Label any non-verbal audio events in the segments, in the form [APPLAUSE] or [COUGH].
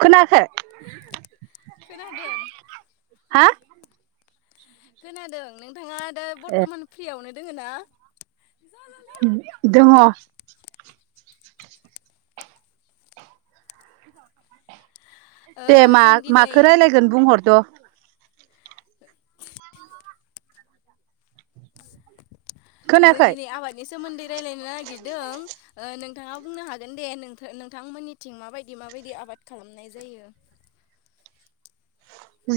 खोनायाखै खोनादोंं हा खोनादों नोंथाङा दा ए बर्थमान फ्रियावनो दोङो ना दङ ओ दे मा जों दिनै माखो रायलायगोन बुंहरद' जों खोनायाखै दिनै आबादनि सोमोन्दै रायलायनो नागिदों ओ नोंथाङा बुंनो हागोन दे नोंथा नोंथांमोननिथिं माबायदि माबायदि आ बाद खालामनाय जायो [INAUDIBLE]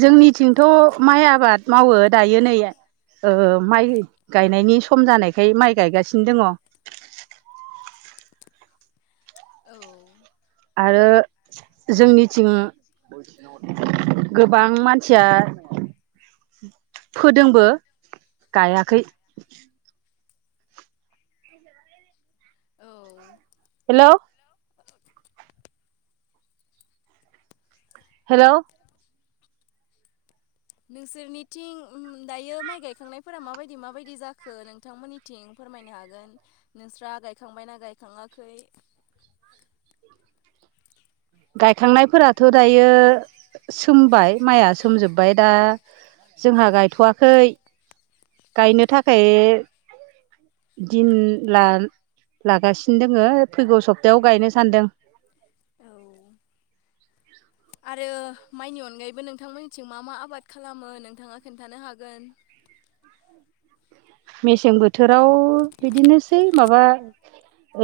जोंनिथिंथ' माइ आबाद मावो दायो नै ओ माइ गायनायनि सम जानायखाय माइ गायगासिनो दङ औ आरो जोंनिथिं गोबां मानसिया फोदोंबो गायाखै औ हेलौ हेलौ नोंसोरनिथिं दायो माइ गायखांनायफोरा माबायदि माबायदि जाखो नोंथांमोननिथिं फोरमायनो हागोन नोंस्रा गायखांबायना गायखाङाखै गायखांनायफोराथ' दायो सोमबाय माया सोमजोब्बाय दा जोंहा गायथ'वाखै गायनो थाखाय दिन लान लागासिनो दोङो फैगौ सप्तायाव गायनो सानदों औ आरो माइनि अनगायैबो नोंथांमोनथिं मा मा आबाद खालामो नोंथाङा खोन्थानो हागोन [INAUDIBLE] मेसें बोथोराव बिदिनोसै माबा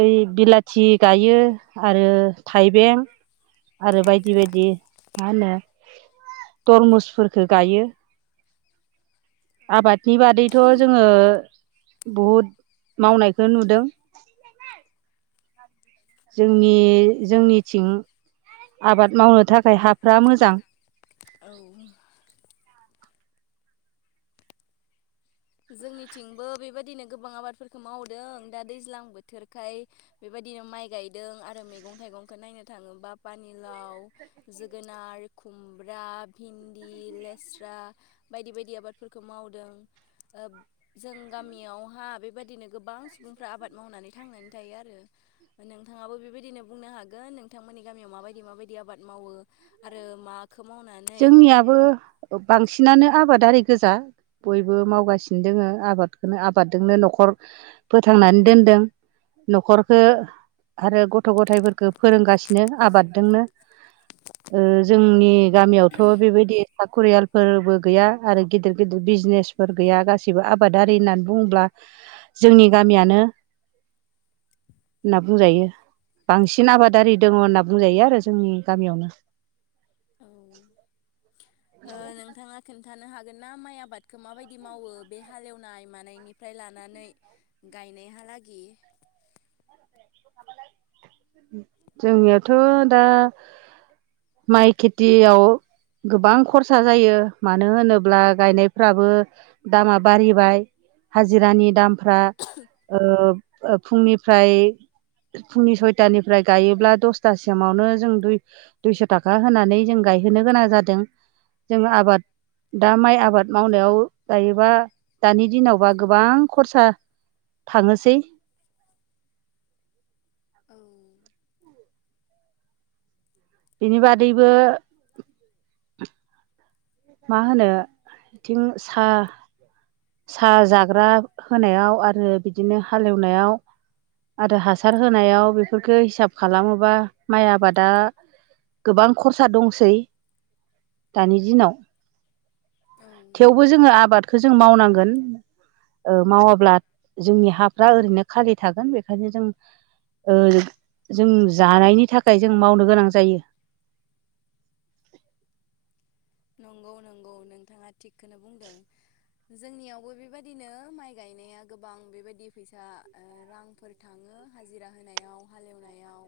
ओइ बिलाथि गायो आरो थाइबें आरो बायदि बायदि मा होनो तरमुसफोरखौ गायो आबादनि बादैथ' जोङो बहुद मावनायखौ नुदों औ जोंनि जोंनिथिं आबाद मावनो थाखाय हाफ्रा मोजां औ जोंनिथिंबो बेबायदिनो गोबां आबादफोरखौ मावदों दा दैज्लां बोथोरखाय बेबायदि यो माइ गायदों आरो मैगं थाइगंखौ नायनो थाङोबा पानिलाव जोगोनार खुमब्रा भिन्दि लेस्रा बायदि बायदि आबादफोरखौ मावदों ओ जों गामियावहा बेबायदिनो गोबां सुबुंफ्रा आबाद मावनानै थांनानै थायो आरो नोंथाङाबो बेबायदिनो बुंनो हागोन नोंथांमोननि गामियाव माबायदि माबायदि आबाद मावो आरो माखौ मावनानै नानो आबादारि गोजा बयबो मावगासिनो दोङो आबादखोनो आबादजोंनो न'खर फोथांनानै दोनदों न'खरखो आरो गथ' गथायफोरखो फोरोंगासिनो आबाद दोंनो ओ जोंनि गामियावथ' बेबायदि साखरियालफोरबो गैया आरो गिदिर गिदिर बिजनेसफोर गैया गासैबो आबादारि होननानै बुंङोब्ला जोंनि गामियानो होनना बुंजायो बांसिन आबादारि दङ होनना बुं बुंजायो आरो जोंनि गामियावनो औ ओ नोंथाङा खोन्थानो हागोन ना माइ आबादखो माबायदि मावो बे हालेवनाय मानायनिफ्राय लानानै गायनायहालागि [UNINTELLIGIBLE] जोंनियाथ' दा माइ खेथियाव गोबां खरसा जायो मानो होनोब्ला गायनायफ्राबो दामा बारिबाय हाजिरानि दामफ्रा ओ ओ फुंनिफ्राय फुंनि सय- तानिफ्राय गायोब्ला दसथासिमावनो जों दुइ दुइस' थाखा होनानै जों गायहोनो गोनां जादों जोङो आबाद दा माइ आबाद मावनायाव जायोबा दानि दिनावबा गोबां खरसा थांङोसै औ बिनि बादैबो मा होनो बिथिं सा सा जाग्रा होनायाव आरो बिदिनो हालेवनायाव आरो हासार होनायाव बेफोरखो हिसाब खालामोबा माइ आबादा गोबां खरसा दंसै दानि दिनाव औ थेवबो जोङो आबादखो जों मावनांगोन ओ मावाब्ला जोंनि हाफ्रा ओरैनो खालि थागोन बेखायनो जों ओ जों जानायनि थाखाय जों मावनो गोनां जायो [UNINTELLIGIBLE] नंगौ नंगौ नोंथाङा थिगखोनो बुंदों जोंनियावबो बेबादिनो माइ गायनाया गोबां बेबायदि फैसा ओ रांफोर थाङो हाजिरा होनायाव हालेवनायाव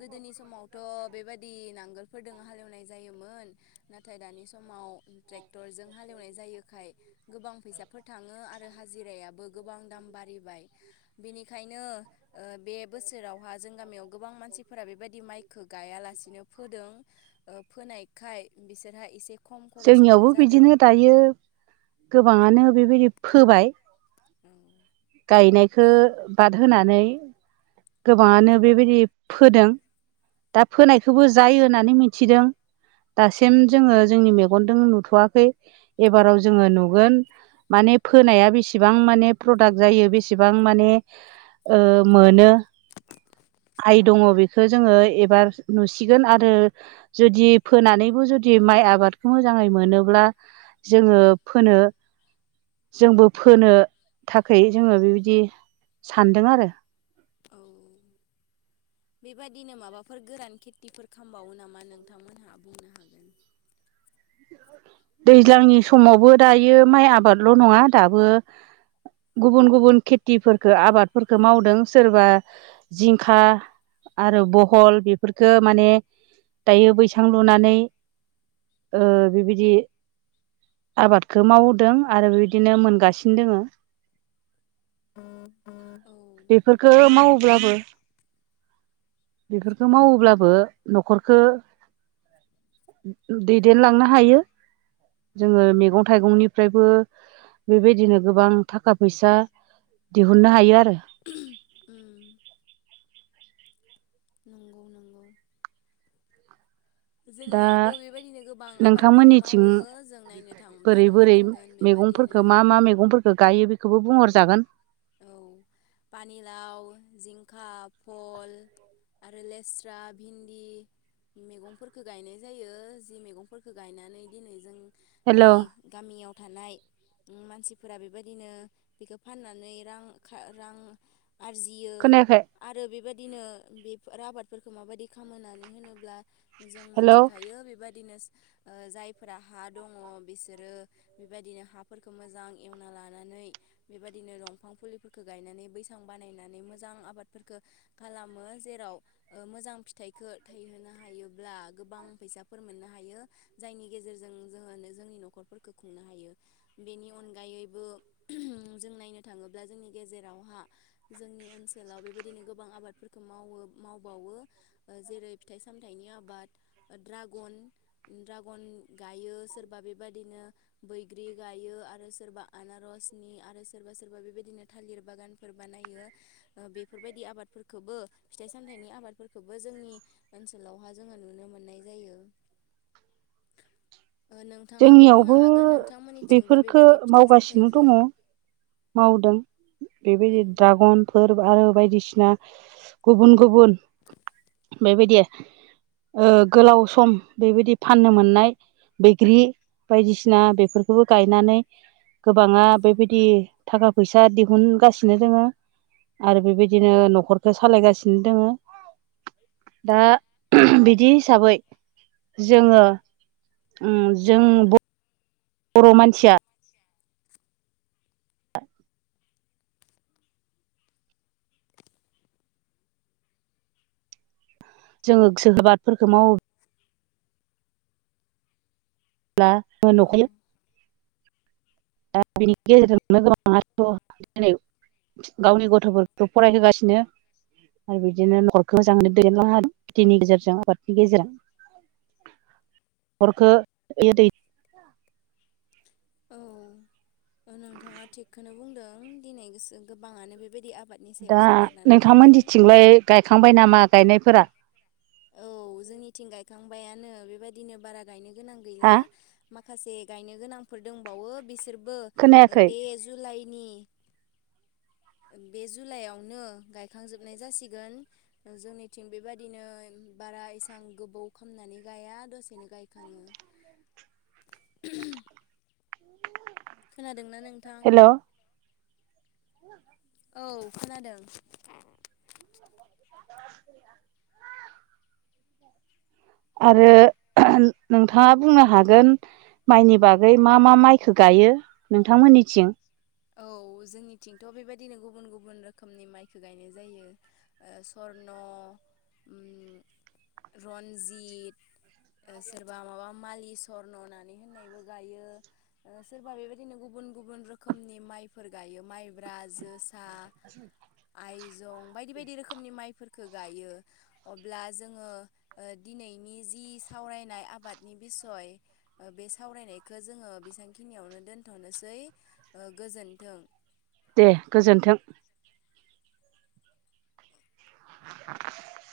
गोदोनि समावथ' बेबादि नांगोलफोरदों हालेवनाय जायोमोन नाथाय दानि समाव ट्रेक्टरजों हालेवनाय जायोखाय गोबां फैसाफोर थाङो आरो हाजिरायाबो गोबां दाम बारिबाय बिनिखायनो ओ बे बोसोरावहा जों गामियाव गोबां मानसिफोरा बेबाय- दि माइखो गायालासिनो फोदों ओ फोनायखाय बिसोरहा इसे जोंनियावबो बिदिनो दायो गोबाङानो बेबायदि फोबाय गायनायखो बाद होनानै गोबाङानो बेबायदि फोदों दा फोनायखौबो जायो होननानै मिथिदों दासेम जोङो जोंनि मेगन मेगनदों नुथ'वाखै एबाराव जोङो नुगोन माने फोनाया बेसेबां माने प्र- प्रदाक्ट जायो बेसेबां माने ओ मोनो आइ दङ बेखो जोङो एबार नुसिगोन आरो जुदि फोनानैबो जुदि माइ आबाद मोजाङै मोनोब्ला जोङो फोनो जोंबो फोनो थाखै जोङो बिबायदि सानदों आरो [UNINTELLIGIBLE] औ बेबादिनो माबाफोर गोरान खेथिफोर खामबावो नामा नोंथांमोनहा बुंनो हागोना [INAUDIBLE] दैज्लांनि समावबो दायो माइ आबादल' नङा दाबो गुबुन गुबुन खेथिफोरफोरखो आबादफोरफोरखो मावदों सोरबा जिंखा आरो बहल बेफोरखो माने दायो बैसां लुनानै ओ बिबादि आबादखो मावदों आरो बिबादिनो मोनगासिनो दोङो औ बेफोरखौ मावोब्लाबो बेफोरखौ मावोब्लाबो न'खरखौ दैदेनलांनो हायो जोङो मैगं थाइगंनिफ्रायबो बेबायदिनो गोबां थाखा फैसा दिहुननो हायो आरो उ नंगौ नंगौ दा जोंनियावबो बेबायदिनो गोबां आबादफोरखौ नोंथांमोननिथिं मावो जों नायनो थाङोब्ला बोरै नुनो बोरै मोनगोन बेबायदि मैगंफोरखौ मा मा मैगंफोरखौ गायो बेखौबो बुंहरजागोन औ पानिलाव, जिंखा, भल आरो लेस्रा, भिन्दि मैगंफोरखौ गायनाय जायो जि मैगंफोरखौ गायनानै दिनै जों हेल' नि गामियाव थानाय मानसिफोरा बेबायदिनो बेखौ फाननानै रां आरजियो खोनायाखै आरो बेबायदि दिनो बेफोर आबादफोरखौ माबायदि खामो होननानै होनोब्ला जों हेल' मोनथिखायो बेबायदिनो ओ [INAUDIBLE] जायफोरा हा दङ बिसोरो बेबायदिनो हाफोरखौ मोजां एवना लानानै बेबायदिनो दं बिफां फुलिफोरखौ गायनानै बैसां बानायनानै मोजां आबादफोरखौ खालामो जेराव मोजां फिथाइखौ थायहोनो हायोब्ला गोबां फैसाफोर मोननो हायो जायनि गेजेरजों जों जोंनि न'खरफोरखौ खुंनो हायो बेनि अनगायैबो जों नायनो थाङोब्ला जोंनि गेजेरावहा जोंनि ओनसोलाव बेबायदिनो गोबां आबादफोरखौ मावो मावबावो जेरै फिथाइ सामथाइनि आबाद द्रागन ड्रागन गायो सोरबा बेबदिनो बैग्रि गायो आरो सोरबा आनारसनि आरो सोरबा सोरबा बेदिनो थालिर बागानफोर बानायो बेफोरबायदि आबादफोरखौबो फिथाइ सामथाइनि आबादफोरखौबो जोंनि ओन- -लावहा जोङो नुनो मोननाय जायो। नोंथाङाबो बुंनो जोंनियावबो हागोन नोंथांमोननिथिंबो बेफोरफोरखो बेबायदि फिथाइ मावगासिनो सामथाइखौ दङ मावदों बेबायदि ड्रागनफोर आरो बायदिसिना गुबुन गुबुन बेबायदि ओ गोलाव सम बेबायदि फाननो मोननाय बैग्रि बायदिसिना बेफोरखौबो गायनानै गोबाङा बेबायदि थाखा फैसा दिहुनगासिनो दोङो आरो बेबायदिनो न'खरखौ सालायगासिनो दोङो दा बिदि हिसाबै जोङो जों बर' मानसिया जोङो [UNINTELLIGIBLE] बादफोरखौ मावो [UNINTELLIGIBLE] नखायो [UNINTELLIGIBLE] गावनि गथ'फोरखौ फरायहोगासिनो आरो बिदिनो न'खरखौ मोजाङैनो दैदेनलाङो आरो खेथिनि गेजेरजों आबादनि गेजेरजों हरखो दै औ नोंथाङा थिगखौनो बुंदों दिनै गोसो गोबाङानो बेबायदि आबाद दा नोंथांमोननिथिंलाय गायखांबाय नामा गायनायफोरा औ जोंनिथिं गायखांबायानो बेबायदिनो बारा गायनो गोनां हा गैला माखासे गायनो गोनां दंबावो बिसोर बो खोनायाखै बे जुलाइ [INAUDIBLE] बे जुलाइआवनो गायखांजोबनाय जासिगोन जोंनिथिं बेबादिनो बारा इसां गोबौ खालामामनानै गाया दसेनो गायखाङो [INAUDIBLE] खोनादोंना नोंथां ह औ खोनादों या [INAUDIBLE] आरो नोंथाङा बुंनो हागोन माइनि बागै मा मा माइखौ गायो नोंथांमोननिथिं औ जोंनिथिंथ' बेबायदिनो गुबुन गुबुन रोखोमनि माइखौ गायनाय जायो ओ सर [UNINTELLIGIBLE] रन्जित ओ सोरबा माबा मालि स्वर्न होननानै होननायबो गायो सोरबा बेबायदिनो गुबुन गुबुन गुबुन रोखोमनि माइफोर गायो माइब्रा जोसा उ [INAUDIBLE] जं बायदि बायदि रोखोमनि माइफोरखौ गायो अब्ला जोङो दिनैनि जि सावरायनाय आबादनि बिसय बे सावरायनायखौ जोङो बेसेबांखिनियावनो दोनथ' थनोसै गोजोनथों दे गोजोन्थों आ [INAUDIBLE]